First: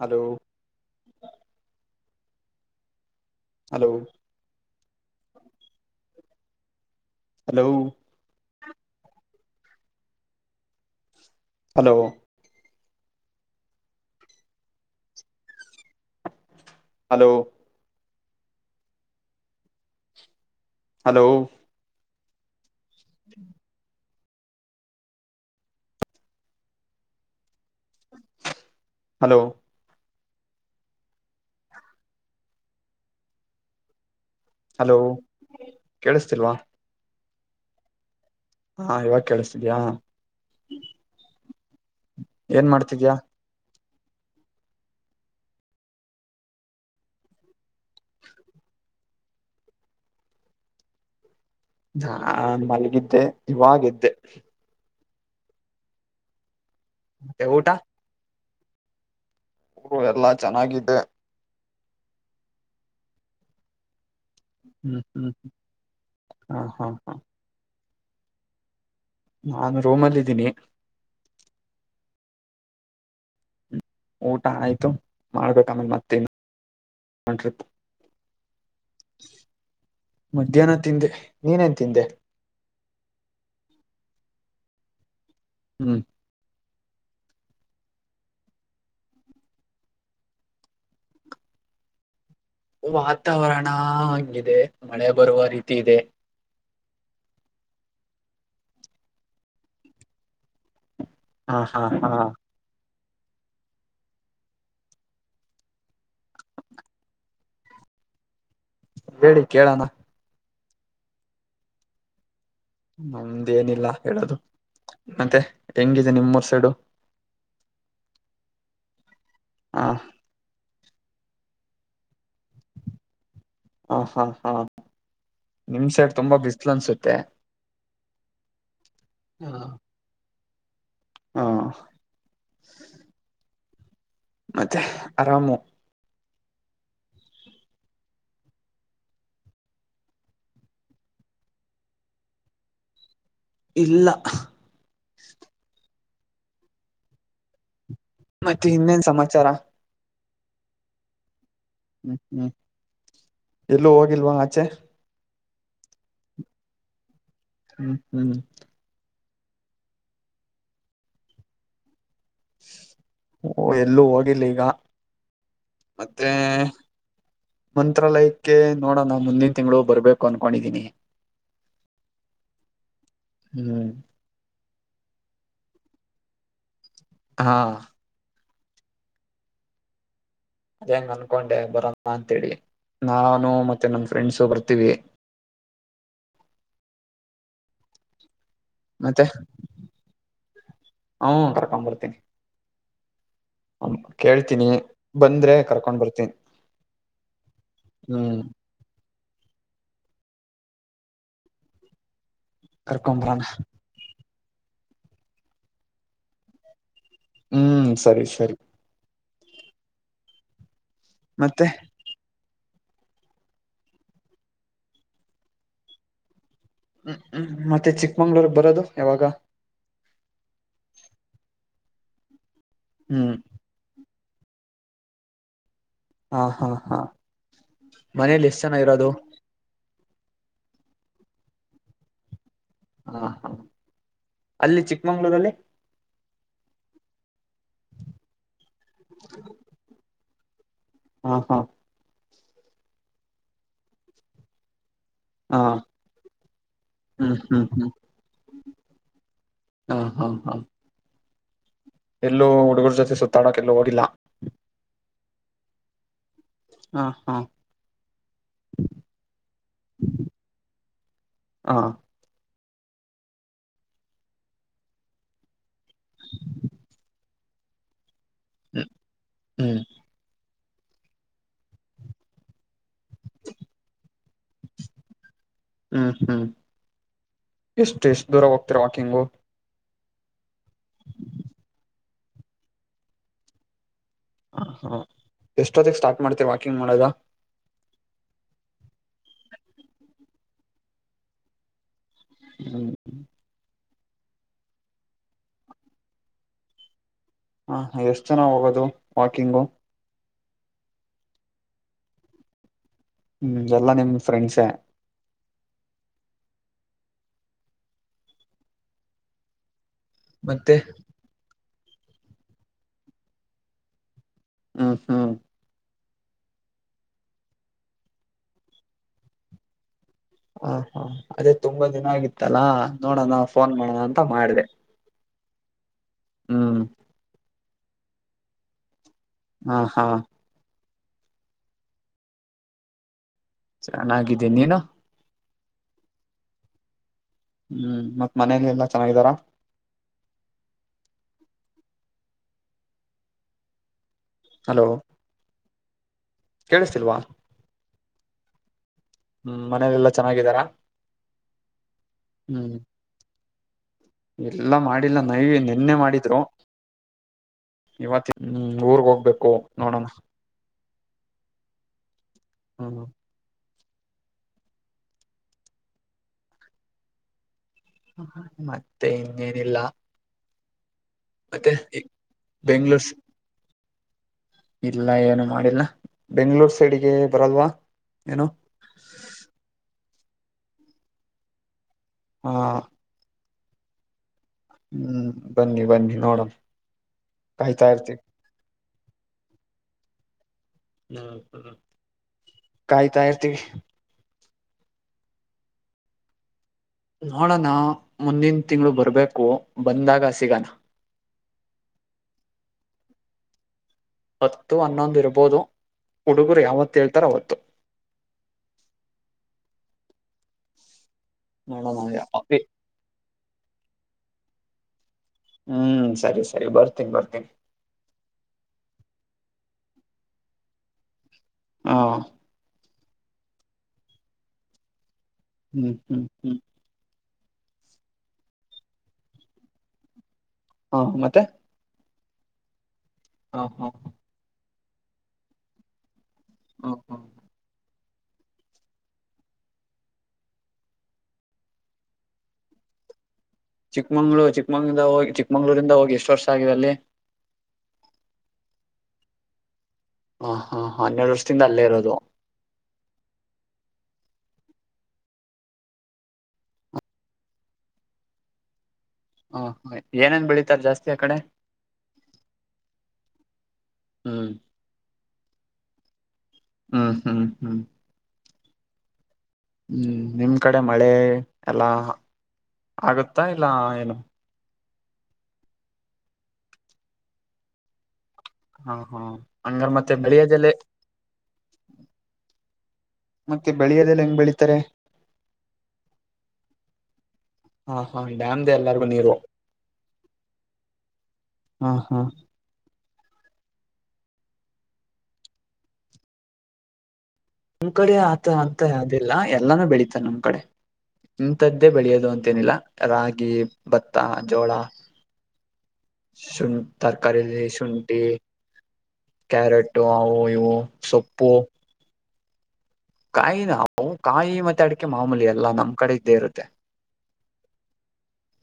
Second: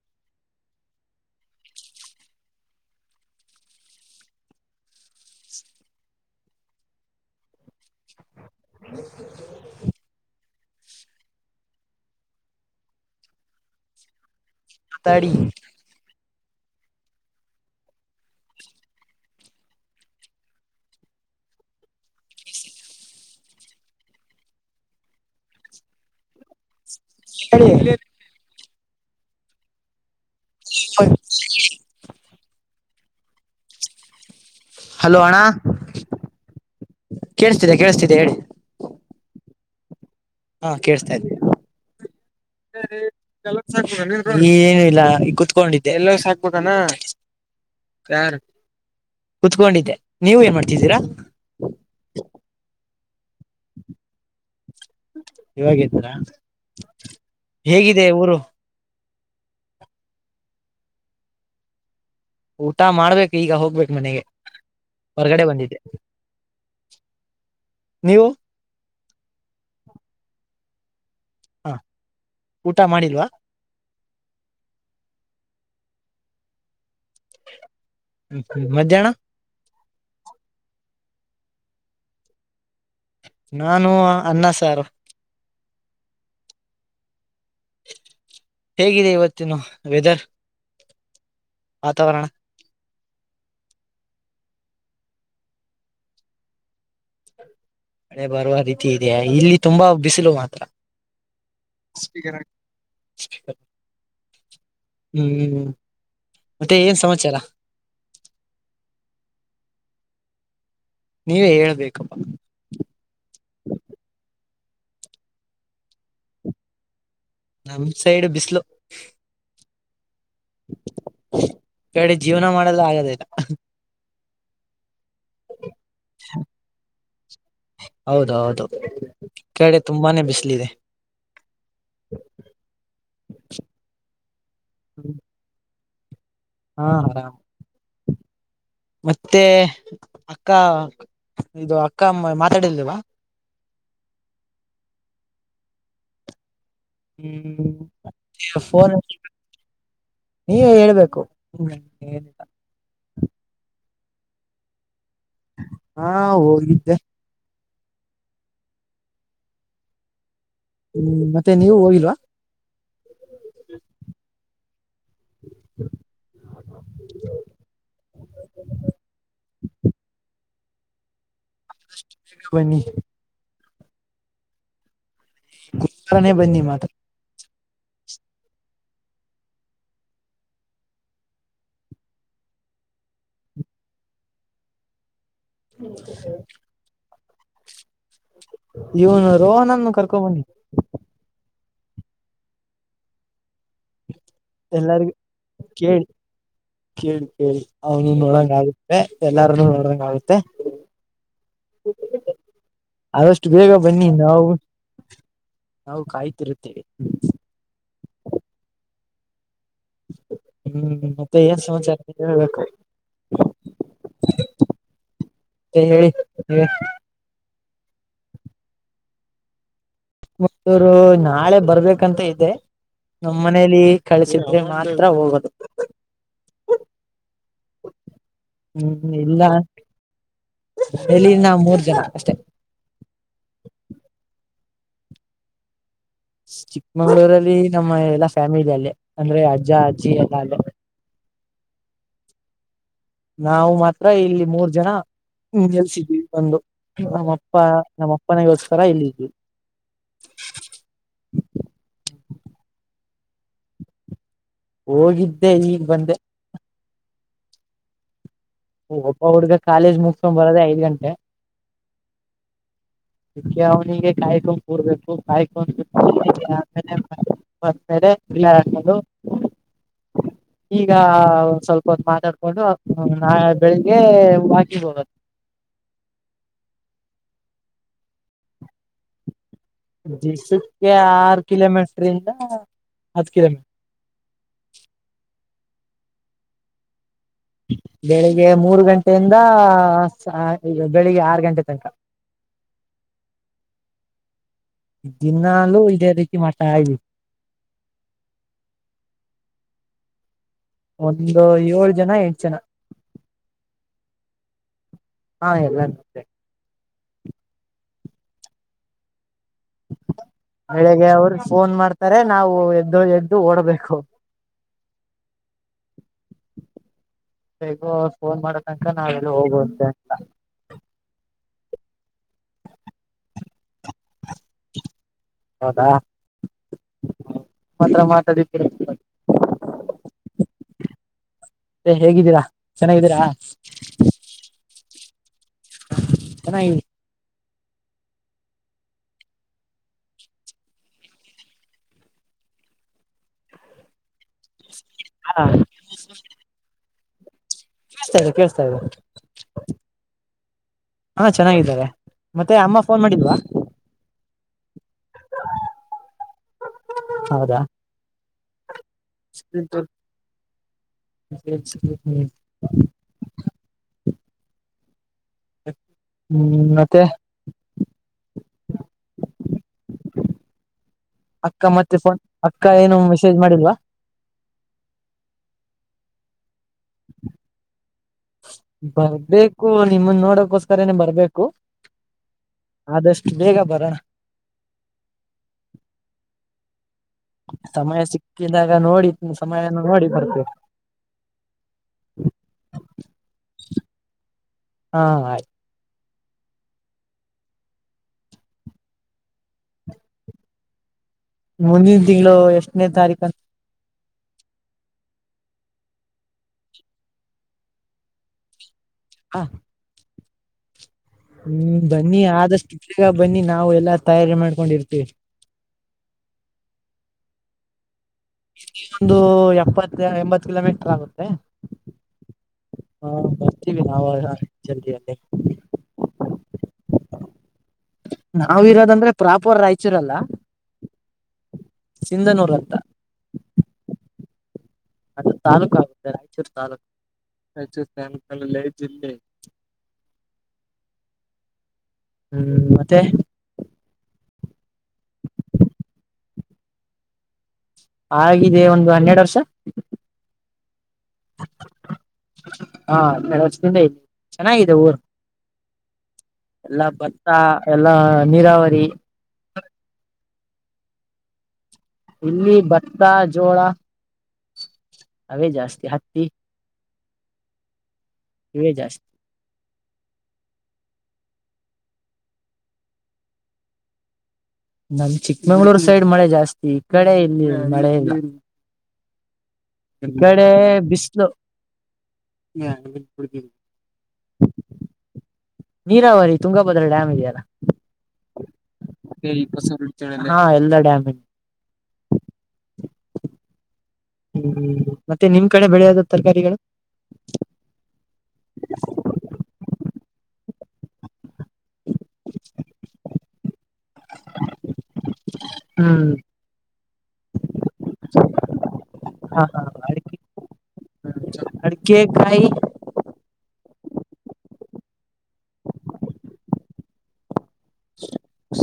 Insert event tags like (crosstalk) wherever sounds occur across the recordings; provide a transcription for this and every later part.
Hello. (inaudible) Hello. Hello. (inaudible) Hello. ಅದರಿ. Hello. Hello. (inaudible) ಹೇಳಿ. Hello. (unintelligible) Hello ಕೇಳಿಸ್ತಿಲ್ವಾ. ಕೆಳಸ್ತಿದೆ ಕೇಳಿಸ್ತಿದೆ ಹೇಳಿ. ಹ್ಮ್ಮ್ ಇವಾಗ ಕೇಳಿಸತ ಇದೀಯಾ. ಹ್ಮ್ಮ್ ಕೆಳಸತಾ ಇದೆ. ಏನ್ ಮಾಡ್ತಿದ್ಯಾ. (unintelligible) ಏನು ಇಲ್ಲ ಈ ಕುೂತ್ಕೊಂಡಿದ್ದೆ ಎಲ್ಲ (unintelligible) ಯಾರು ಕುತ್ಕೊಂಡಿದ್ದೆ ನೀವ ಏನ್ ಮಾಡ್ತಿದ್ದೀರಾ. ನಾನು ಮಲ್ಲಿಗಿದ್ದೆ ಇವಾಗ ಏದೇ. ಇವಾಗಿದ್ದರಾ ಮತ್ತೆ ಹೇಗಿದೆ ಊರು. ಓ ಎಲ್ಲಾ ಚೆನ್ನಾಗಿದ್ದೆ. ಊಟ ಮಾಡ್ಬೇಕು ಈಗ ಹೋಗ್ಬೇಕ್ ಮನೆಗೆ. ಹ್ಮ್ ಹ್ಮ್ ಹೊರಗಡೆ ಹ್ಮ ಬಂದಿದ್ದೆ ಹಾ ಹಾ ಹಾ ನೀವು. ನಾನು ರೂಮಲ್ಲಿ ಇದ್ದೀನಿ ಊಟ ಮಾಡಿಲ್ವಾ. ಊಟ ಆಯ್ತು ಮಾಡಬೇಕು ಆಮೇಲೆ ಮತ್ತೇನ. ಮಧ್ಯಾಹ್ನ ಮಧ್ಯಾಹ್ನ ತಿಂದೆ. ನೀನೆನ ತಿಂದೆ. ನಾನು ಅನ್ನ ಸಾರು. ಹ್ಮ್. ಹೇಗಿದೆ ಇವತ್ತಿನ ವೆದರ್ ವಾತಾವರಣ. ವಾತಾವರಣ ಹಂಗಿದೆ ಮಳೆ ಬರುವ ರೀತಿ ಇದೆ ಮಳೆ ಬರುವ ರೀತಿ ಇದೆಯಾ ಇಲ್ಲಿ ತುಂಬಾ ಬಿಸಿಲು ಮಾತ್ರ ಹಾ ಹಾ ಹಾ (inaudible) ಹ್ಮ್ ಮತ್ತೆ ಏನ್ ಸಮಾಚಾರ ಹೇಳಿ ಕೇಳಣ ನೀವೇ ಹೇಳ್ಬೇಕು ನಮ್ದೇನಿಲ್ಲ ಹೇಳೋದು ಮತ್ತೆ ಹೆಂಗಿದೆ ನಿಮ್ಮೂರ್ ಸೈಡು ನಮ ಸೈಡ್ ಬಿಸ್ಲು ಹಾ ಕಡೆ ಜೀವನ ಮಾಡಲ್ಲ ಆಗೋದಿಲ್ಲ ಹ ಹಾ ಹಾ ನಿಮ್ಸೈಡ್ ತುಂಬಾ ಬಿಸಿಲು ಅನ್ಸುತ್ತೆ ಹೌದೌದು ಕಡೆ ತುಂಬಾನೇ ಬಿಸ್ ಬಿಸಿಲಿದೆ ಹ ಮತ್ತೆ ಅರಾಮು ಹಾ ಆರಾಮ್ ಮತ್ತೆ ಅಕ್ಕ ಇದು ಅಕ್ಕ ಅಮ್ಮ ಮಾತಾಡಿರ್ಲಿಲವ ಇಲ್ಲ ಹ್ಮ್ ಮತ್ತೆ ಇನ್ನೇನ್ ಸಮಾಚಾರ ನೀವೆ ಹೇಳ್ಬೇಕು ಹ್ಮ್ ಹ್ಮ್ ಎಲ್ಲೂ ಹೋಗಿಲ್ವಾ ಆಚೆ ಹಾ ಹೋಗಿದ್ದೆ ಹ್ಮ್ ಹ್ಮ್ ಹ್ಮ್ ಮತ್ತೆ ನೀವು ಹೋಗಿಲ್ವಾ ಓ ಎಲ್ಲೂ ಹೋಗಿರ್ಲಿಲ್ಲ (inaudible) ಮತ್ತೇ ಮಂತ್ರಾಲಯಕ್ಕೆ ನೋಡೋಣ ಮುಂದಿನ ತಿಂಗಳು ಬರ್ಬೇಕು ಅನ್ಕೊಂಡಿದೀನಿ ಬನ್ನಿ ಹ್ಮ್ (unintelligible) ನೇ ಬನ್ನಿ ಮಾತ್ರ ಹಾ ಅದೇ ಹಂಗ್ ಅನ್ಕೊಂಡೆ ಬರಣ ಅಂತೇಳಿ ನಾನು ಮತ್ತೆ ನನ್ ಫ್ರೆಂಡ್ಸು ಬರ್ತೀವಿ ಹ್ಮ (inaudible) ಮತ್ತೆ ಇವನು ರೋಹನನ್ನು ಕರ್ಕೊಬನ್ನಿ ಹಾ ಬರ್ತೀನಿ ಅವ್ನ ಕೇಳ್ತೀನಿ ಎಲ್ಲರಿಗೂ ಬಂದ್ರೆ ಕರ್ಕೊಂಡ್ ಕೇಳಿ ಬರ್ತೀನಿ ಕೇಳಿ ಕೇಳಿ ಅವನು ಹ್ಮ್ ನೋಡಂಗ ಆಗುತ್ತೆ ಎಲ್ಲಾರನು ನೋಡ್ಧಾಂಗಾಗುತ್ತೇ ಕರ್ಕೊಂಬರಾನ ಆದಷ್ಟು ಬೇಗ ಬನ್ನಿ ನಾವು (inaudible) ನಾವು ಕಾಯುತ್ತಿರುತ್ತೇವೆ ಹ್ಮ್ ಸರಿ ಸರಿ ಹ್ಮ್ ಮತ್ತೆ ಏನ್ ಸಮಾಚಾರ ಹೇಳ್ಬೇಕು (unintelligible) ಮತ್ತೆ ಹೇಳಿ ಹ್ಮ್ ಹ್ಮ್ ಮತ್ತೆ ಚಿಕ್ಕಮಂಗ್ಳೂರ್ ಗೆ ಬರೋದು ಯಾವಾಗ ಚಿಕ್ಕಮಗಳೂರು ನಾಳೆ ಬರ್ಬೇಕಂತ ಇದೆ ನಮ್ಮ ಹ್ಮ್ ಮನೇಲಿ ಕಳಿಸಿದ್ರೆ ಮಾತ್ರ ಹೋಗೋದು ಹಾ ಹಾ ಹಾ ಮನೇಲಿ ಎಷ್ಟ ಜನ ಇರೋದು ಹ್ಮ್ ಇಲ್ಲ ಇಲ್ಲಿ ನಾವ್ ಮೂರ್ ಜನ ಅಷ್ಟೆ ಹಾ ಹಾ ಅಲ್ಲಿ ಚಿಕ್ಕಮಂಗ್ಳೂರಲ್ಲಿ ಚಿಕ್ಕಮಂಗ್ಳೂರಲ್ಲಿ ನಮ್ಮ ಎಲ್ಲಾ ಫ್ಯಾಮಿಲಿ ಅಲ್ಲೇ ಅಂದ್ರೆ ಅಜ್ಜ ಅಜ್ಜಿ ಎಲ್ಲ ಅಲ್ಲೆ ಹಾ ಹಾ ನಾವು ಮಾತ್ರ ಇಲ್ಲಿ ಮೂರ್ ಜನ ಹ ಎಲ್ಸಿದ್ವಿ ಒಂದು ಹ್ಮ್ ನಮ್ಮಪ್ಪ ಹ್ಮ್ ನಮ್ಮ ಅಪ್ಪನಗೋಸ್ಕರ ಇಲ್ಲ ಇದ್ವಿ ಹಾ ಹಾ ಹಾ ಎಲ್ಲೋ ಹುಡುಗರ್ ಜೊತೆ ಸುತ್ತಾಡಕ ಎಲ್ಲ ಹೋಗಿಲ್ಲ ಹೋಗಿದ್ದೆ ಈಗ್ ಬಂದೆ ಹಾ ಹಾ (inaudible) ಒಬ್ಬ ಹುಡ್ಗ ಕಾಲೇಜ್ ಮುಗಸ್ಕೊಂಡ್ ಬರೋದೆೇ ಐದ್ ಗಂಟೆ (inaudible) ಹ (inaudible) ಅದಕ್ಕೆ ಅವನಿಗೆ ಕಾಯ್ಕೊಂಡು ಕೂಡ್ಬೇಕು (unintelligible) ಕಾಯ್ಕೊಂಡುೇಲೆ ಬ್ಮೇಲೆ ಲ್ಲರಬೋದು (unintelligible) ಹ್ಮ್ ಈಗ ಒ ಸ್ವಲ್ಪೊ ಮಾತಾಡ್ಕೊಂಡು ನಾೆ ಬೆಳಿಗ್ಗೆ ಬಾಕಿ ಹೋಗದು ಹ್ಮ್ ಹ್ಮ್ ಎಷ್ಟ ಎಷ್ಟ್ ದೂರ ಹೋಗ್ತಿೀರಾ ವಾಕಿಂಗು ದಿಸಕ್ಕೆ ಆರು ಕಿಲೋಮೀಟ್ರಿಂದ ಹತ್ತು ಕಿಲೋಮೀಟರ್ ಹ ಹಾ ಎಷ್ಟೊತ್ತಿಗೆ ಸ್ಟಾರ್ಟ್ ಮಾಡ್ತೀವಿ ವಾಕಿಂಗ್ ಮಾಡದ ಬೆಳಿಗ್ಗೆ ಮೂರು ಗಂಟೆಯಿಂದ ಬೆಳಿಗ್ಗೆ ಆರು ಗಂಟೆ ತನಕ ಹ್ಮ್ ದಿನಾಲೂ ಇದೇರೀತಿ ಮಾಡ್ತೈದಿವಿ ಹಾ ಎಷ್ಟು ಜನ ಹೋಗೋದು ವಾಕಿಂಗು ಒಂದು ಏಳು ಜನ ಎಂಟು ಜನ ಹ್ಮ್ ಎಲ್ಲಾ ನಿಮ್ ಫ್ರೆಂಡ್ಸೆ ಹಾ ಎಲ್ಲ ನಂದೇ (inaudible) ಮತ್ತೆ ಬೆಳಗ್ಗೆ ಅವರು ಫೋನ್ ಮಾಡ್ತಾರೆ ನಾವು ಎದ್ದು ಎದ್ದು ಓಡ್ಬೇಕು ಹ್ಮ ಹ್ಮ (inaudible) ಸಗೋ ಫೋನ್ ಮಾಡ ತನಕ ನಾವೆಲ್ಲ ಹೋಗುವಂತೆ ಹ ಹಾ ಅದೇ ತುಂಬಾ ದಿನ ಆಗಿತ್ತಲ್ಲಾ ನೋಡೋಣ ಫೋನ್ ಮಾಡೋಣ ಅಂತ ಮಾಡಿದೆ ಹೌದಾ ಹ್ಮ್ ಮಾತ್ರ ಮಾತಾಡ ಹಾ ಹಾ ಏ ಹೇಗಿದ್ದೀರಾ ಚೆನ್ನಾಗಿದ್ದೀರಾ ಚೆನ್ನಾಗಿದ್ದೀನಿ ನೀನು ಚ ಹ್ಮ್ ಮತ್ತ್ ಮನೇಲಿ ಎಲ್ಲಾ ಚೆನ್ನಾಗಿದ್ದಾರ ಹಲೋ ಹ ಕಳಸಲ್ವಾ ಕೇಳ್ತಾ ಇ್ದ ಕೇೇಳಸ್ತಾ ಇ್ದದೆ ಮನೇಲೆಲ್ಲಾ ಚೆನ್ನಾಗಿದಾರಾ ಹಾ ಚೆನ್ನಾಗಿದ್ದಾರೆ ಮತ್ತೆ ಹ್ಮ್ ಅಮ್ಮ ಫೋನ್ ಮಾಡಿದ್ವಾ ಎಲ್ಲ ಮಾಡಿಲ್ಲ ನೈ ನಿೆನ್ನೆ ಮಾಡಿದ್ರು ಹೌದಾ ಇವತ್ತ ಹ್ಮ್ ಊರ್ಗ್ ಹೋಗ್ಬೇಕು ನೋಡೋಣ ಹ್ಮ್ ್ಮ ಹ್ಮ್ ಮತ್ತೆ ಮತ್ತೆ ಇನ್ನೇನಿಲ್ಲ ಅಕ್ಕ ಮತ್ತೆ ಫೋನ್ ಅಕ್ಕ ಏನು ಬೆಂಗ್ಳೂರ್ ಮೆಸೇಜ್ ಮಾಡಿಲ್ವಾ ಇಲ್ಲ ಏನು ಮಾಡಿಲ್ಲ ಬೆಂಗ್ಳೂರ್ ಸೈಡ್ಿಗೆ ಬರಲ್ವಾ ಏನು ಬರ್ಬೇಕು ನಿಮ್ಮನ್ ನೋಡಕೋಸ್ಕರ ಏನ ಬರ್ಬೇಕು ಹ್ಮ ಆದಷ್ಟು ಬೇಗ ಬರ ಹ್ಮ್ ಬನ್ನಿ ಬನ್ನಿ ನೋಡೋಣ ಸಮಯ ಸಿಕ್ಕಿದಾಗ ನೋಡಿ ಸಮಯ ನೋಡಿ ಬರ್ಬೇಕ ಹ್ಮ್ ಹ್ಮ್ ಕಾಯ್ತಾ ಇರ್ತೀವಿ ಹಾ ಆಯ್ತು ನೋಡಣ ಮುಂದಿನ ತಿಂಗಗಳು ಬರ್ಬೇಕು ಬಂದಾಗ ಸಿಗಣ ಮುಂದಿನ ತಿಂಗಳು ಎಷ್ಟನೇ ತಾರೀಕು ಹತ್ತು ಹನ್ನೊಂದು ಇರ್ಬೋದು ಹುಡುಗರು ಯಾವತ್ತ ಹೇಳ್ತಾರ ಅವತ್ತು ಹಾ ಹ್ಮ್ ನೋಡೋಣ ಬನ್ನಿ ಆದಷ್ಟುಗ ಬನ್ನಿ ನಾವು ಎಲ್ಲಾ ತಯಾರಿ ಮಾಡ್ಕೊಂಡಿರ್ತೀವಿ ಹ್ಮ್ ಸರಿ ಸರಿ ಬರ್ತೀನಿ ಬರ್ತೀನಿ ಇಲ್ಲಿ ಒಂದು ಎಪ್ಪತ್ತ ಎಂಬತ್ ಕಿಲೋಮೀಟರ್ ಆಗುತ್ತೆ ಹಾ ಹಾ ಬರ್ತೀವಿ ನಾವವು ಜಲ್ದಿಯಲ್ಲಿ ಹ್ಮ್ ಹ್ಮ್ ಹ್ಮ್ ನಾವ ಇರೋದಂದ್ರೆ ಪ್ರಾಪರ್ ರಾಯಚೂರಲ್ಲ ಹಾ ಮತ್ತೆ ಸಿಂಧನೂರಂತ ಹಾ ಹಾ ಅದು ತಾಲೂಕ ಆಗುತ್ತೆ ರಾಯಚೂರು ತಾಲೂಕ್ ಹ ಹ ರಾಯಚೂ ಸ ಅಲ್ಲೇ ಜಿಲ್ಲೆ ಹ್ಮ್ ಮತ್ತೆ ಚಿಕ್ಕಮಂಗ್ಳೂರು ಚಿಕ್ಕಮಂಗ್ಳೂಂದ ಹೋಗಿ ಚಿಕ್ಕಮಂಗ್ಳೂರಿಂದ ಹೋಗಿ ಎಷ್ಟು ವರ್ಷ ಆಗಿದೆ ಅಲ್ಲಿ ಆಗಿದೆ ಒಂದು ಹನ್ನೆರಡು ವರ್ಷ ಹ ಹಾ ಹನ್ನೆರಡು ವರ್ಷದಿಂದ ಅಲ್ಲೇ ಇರೋದು ಹಾ ಚೆನ್ನಾಗಿದೆ ಊರ್ ಎಲ್ಲಾ ಭತ್ತ ಎಲ್ಲಾ ನೀರಾವರಿ ಹ ಏನೇನ್ ಬೆಳಿತಾರ ಜಾಸ್ತಿ ಆ ಕಡೆ ಇಲ್ಲಿ ಭತ್ತ ಜೋಳ ಹ್ಮ್ ಅವೇ ಜಾಸ್ತಿ ಹತ್ತಿ ಹ ಹಾ ಹ್ಮ ನೀ ಜಾಸ್ತಿ ಹ್ಮ್ ನಿಮ್ ಕಡೆ ಮಳೆ ಎಲ್ಲಾ ಆಗುತ್ತಾ ಇಲ್ಲ ಏನು ನಮ ಚಿಕ್ಕಮಂಗ್ಳೂರ್ ಸೈಡ್ ಮಳೆ ಜಾಸ್ತಿ ಈ ಕಡೆ ಇಲ್ಲಿ ಮಳೆ. ಹಾ ಹಾ ಹಂಗಾರ ಮತ್ತೆ ಕಡೆ ಬೆಳಿಯದೆಲ್ಲ. ಬಿಸಿಲು ಹ ಮತ್ತೆ ಬೆಳೆಯೋದೆಲ್ಲ ಹೆಂಗ್ ಬೆಳಿತಾರೆ. ನೀರಾವರಿ ತುಂಗಭದ್ರಾ ಡ್ಯಾಮ್ ಇದೆಯಲ್ಲ. ಹಾ ಹಾ ಡ್ಯಾಮ್ದ ಎಲ್ಲಾರ್ಗು ನೀರು ಹಾ ಎಲ್ಲ ಡಾಮ. ಹಾ ಹಾ. ಮತ್ತೆ ನಿಮ್ ಕಡೆ ಬೆಳೆಯಾದ ತರಕಾರಿಗಳು ನಿಮ್ ಕಡೆ ಆತ ಅಂತ ಅದಿಲ್ಲ ಎಲ್ಲಾನು ಬೆಳೀತಾನ ನಮ್ ಕಡೆ. ಇಂಥದ್ದೇ ಬೆಳೆಯೋದು ಅಂತೇನಿಲ್ಲ ರಾಗಿ ಭತ್ತ ಜೋಳ. ಹ್ಮ್ ಸುನ್ ತರಕಾರಿಯ ಸುನ್ಟಿ. ಹಾ ಹಾ ಕ್ಯಾರೆಟು ಅಡಿಕೆ ಅವು ಇವು ಸೊಪ್ಪು. ಅಡಿಕೆ ಕಾಯಿ ಅ ಮಾಮೂಲಿ ಎಲ್ಲಾ ನಮ್ ಕಡೆ ಇದ್ದೇ ಇರುತ್ತೆ. (unintelligible)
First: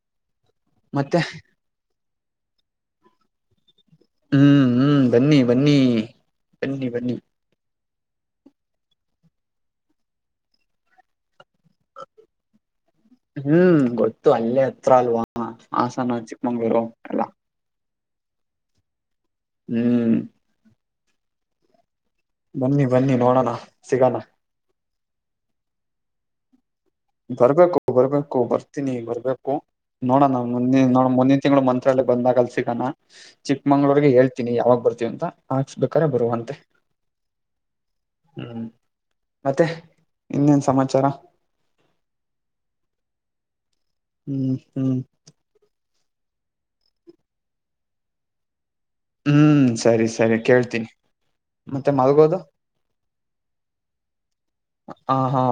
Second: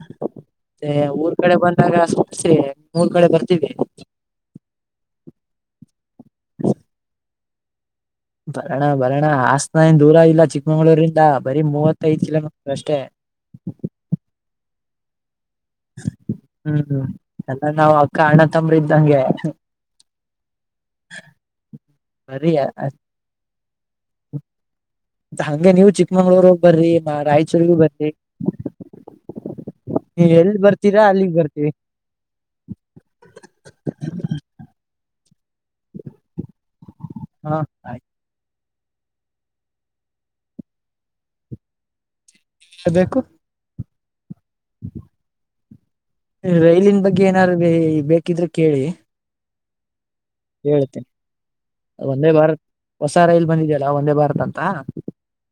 ಮತ್ತೆ ಮತ್ತೆ ಊರ್ ಕಡೆ ಬಂದಾಗಸೆ ಮೂರ್ ಕಡೆ ಬರ್ತೀವಿ. ಹ್ಮ್ ಹ್ಮ್ ಬನ್ನಿ ಬನ್ನಿ ಬನ್ನಿ ಬನ್ನಿ. ಬರೋಣ ಬರೋಣ ಹಸ್ನನ್ ದೂರ ಇಲ್ಲ ಚಿಕ್ಕಮಂಗಗಳೂರಿಂದ. ಬರೀ ಮೂವತ್ತಐದ ಇಲ ಅಷ್ಟೇ. ಹತ್ರಲ್ವಾ ಹಾಸನ ಹ್ಮ್ ಎಲ್ಲ ನಾ್ ಅಕ್ಕ ಅಣ್ಣ ತಂಬ್ರ ಇದ್ದಂಗೆ. ಹ್ಮ್ ಬರೀ ಬನ್ನಿ ಬನ್ನಿ ನೋಡೋಣ ಸಿಗಣ. ಹಂಗೆ ನೀವು ಚಿಕ್ಕಮಂಗ್ಳೂರು. ಬರ್ಬೇಕು ಬರ್ಬೇಕು ಬರ್ತೀನಿ ಬರ್ಬೇಕು ನೀವ್ ನೋಡೋಣ ಎಲ್ ನ ಬರ್ತೀರಾ ಅಲ್ಲಿಗ್ ಮುಂದಿನ ತಿಂಗಳು ಬರ್ತೀವಿ ಮಂತ್ರಾಲ. ಬಂದಾಗಲ್ ಸಿಗಣ ಚಿಕ್ಕಮಂಗಗಳೂರಿಗೆ ಹೇಳ್ತೀನಿ ಯಾವಾಗ ಬರ್ತೀವಿಂತ. ಹಾಕ್ಸ್ಬೇಕಾರೆ ಬರುವಂತೆ ಹಾ ಹ್ಮ್. ಮತ್ತೆ ಇನ್ನೇನ ಸಮಾಚಾರ. ಅಭ್ಯಾಕು ಹ್ಮ ಹ್ಮ. ರೈಲಿನ ಬಗ್ಗೆ ಏನಾರು ಇ ಬೇಕಿಬ್ರು ಕೇಳಿ. ಹ್ಮ ಸರಿ ಸರಿ ಕೇಳ್ತೀನಿ. ಹೇಳ್ತೇನೆ ಮತ್ತೆ ಒಂದೇ ಮಲ್ಗೋದು ಭಾರತ್ ಹೊಸ ರೈಲ್ ಬಂದಿದಿಯಲ್ಲ ಒಂದೇ ಭಾರತ್ ಅಂತ. ಹ ಹಾ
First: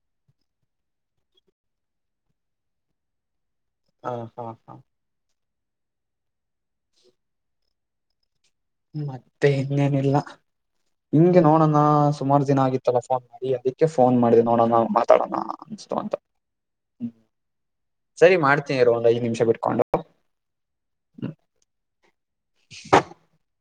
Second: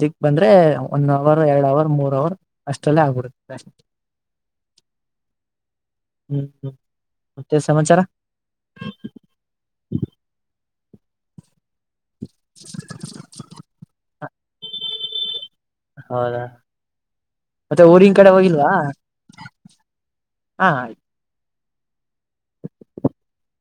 ದಿಕ್ ಬಂದ್ರೆ ಒನ್ ಅವರ್ ಯಾಡ್ ಅವರ್ ಮೂರ್ ಅವರ್ ಅಷ್ಟಲ್ಲೇ ಆಗ್ಬಿಡುತ್ತೆ ಅ. ಹಾ ಹಾ ಹಾ. ಹ್ಮ ಹ್ನು ಮತ್ತೆ ಸಮಾಚಾರ. ಮತ್ತೆ ಇನ್ನೇನಿಲ್ಲ ಹಿಂಗೆ ನೋಡನ ಹಾ ಸುಮಾರ ಜನ ಆಗಿತ್ತಲ್ಲ ಫೋನ್ ಮಾಡಿ ಅದಕ್ಕೆ ಫೋನ್ ಮಾಡಿದೆ ನೋಡೋಣ ಮಾತಾಡೋಣ ಅನ್ತು ಅಂತ. ಹೌದಾ ಹ್ಮ ಮತ್ತೆ ಊರಿನ್ ಕಡೆ ಸರಿ ಹೋಗಿಲ್ವಾ ಮಾಡ್ತೀನಿ ಇರು ಒಂದ್ ಐದ್ ನಿಮಿಷ ಬಿಟ್ಕೊಂಡು. ಹಾ ರಿ. (unintelligible)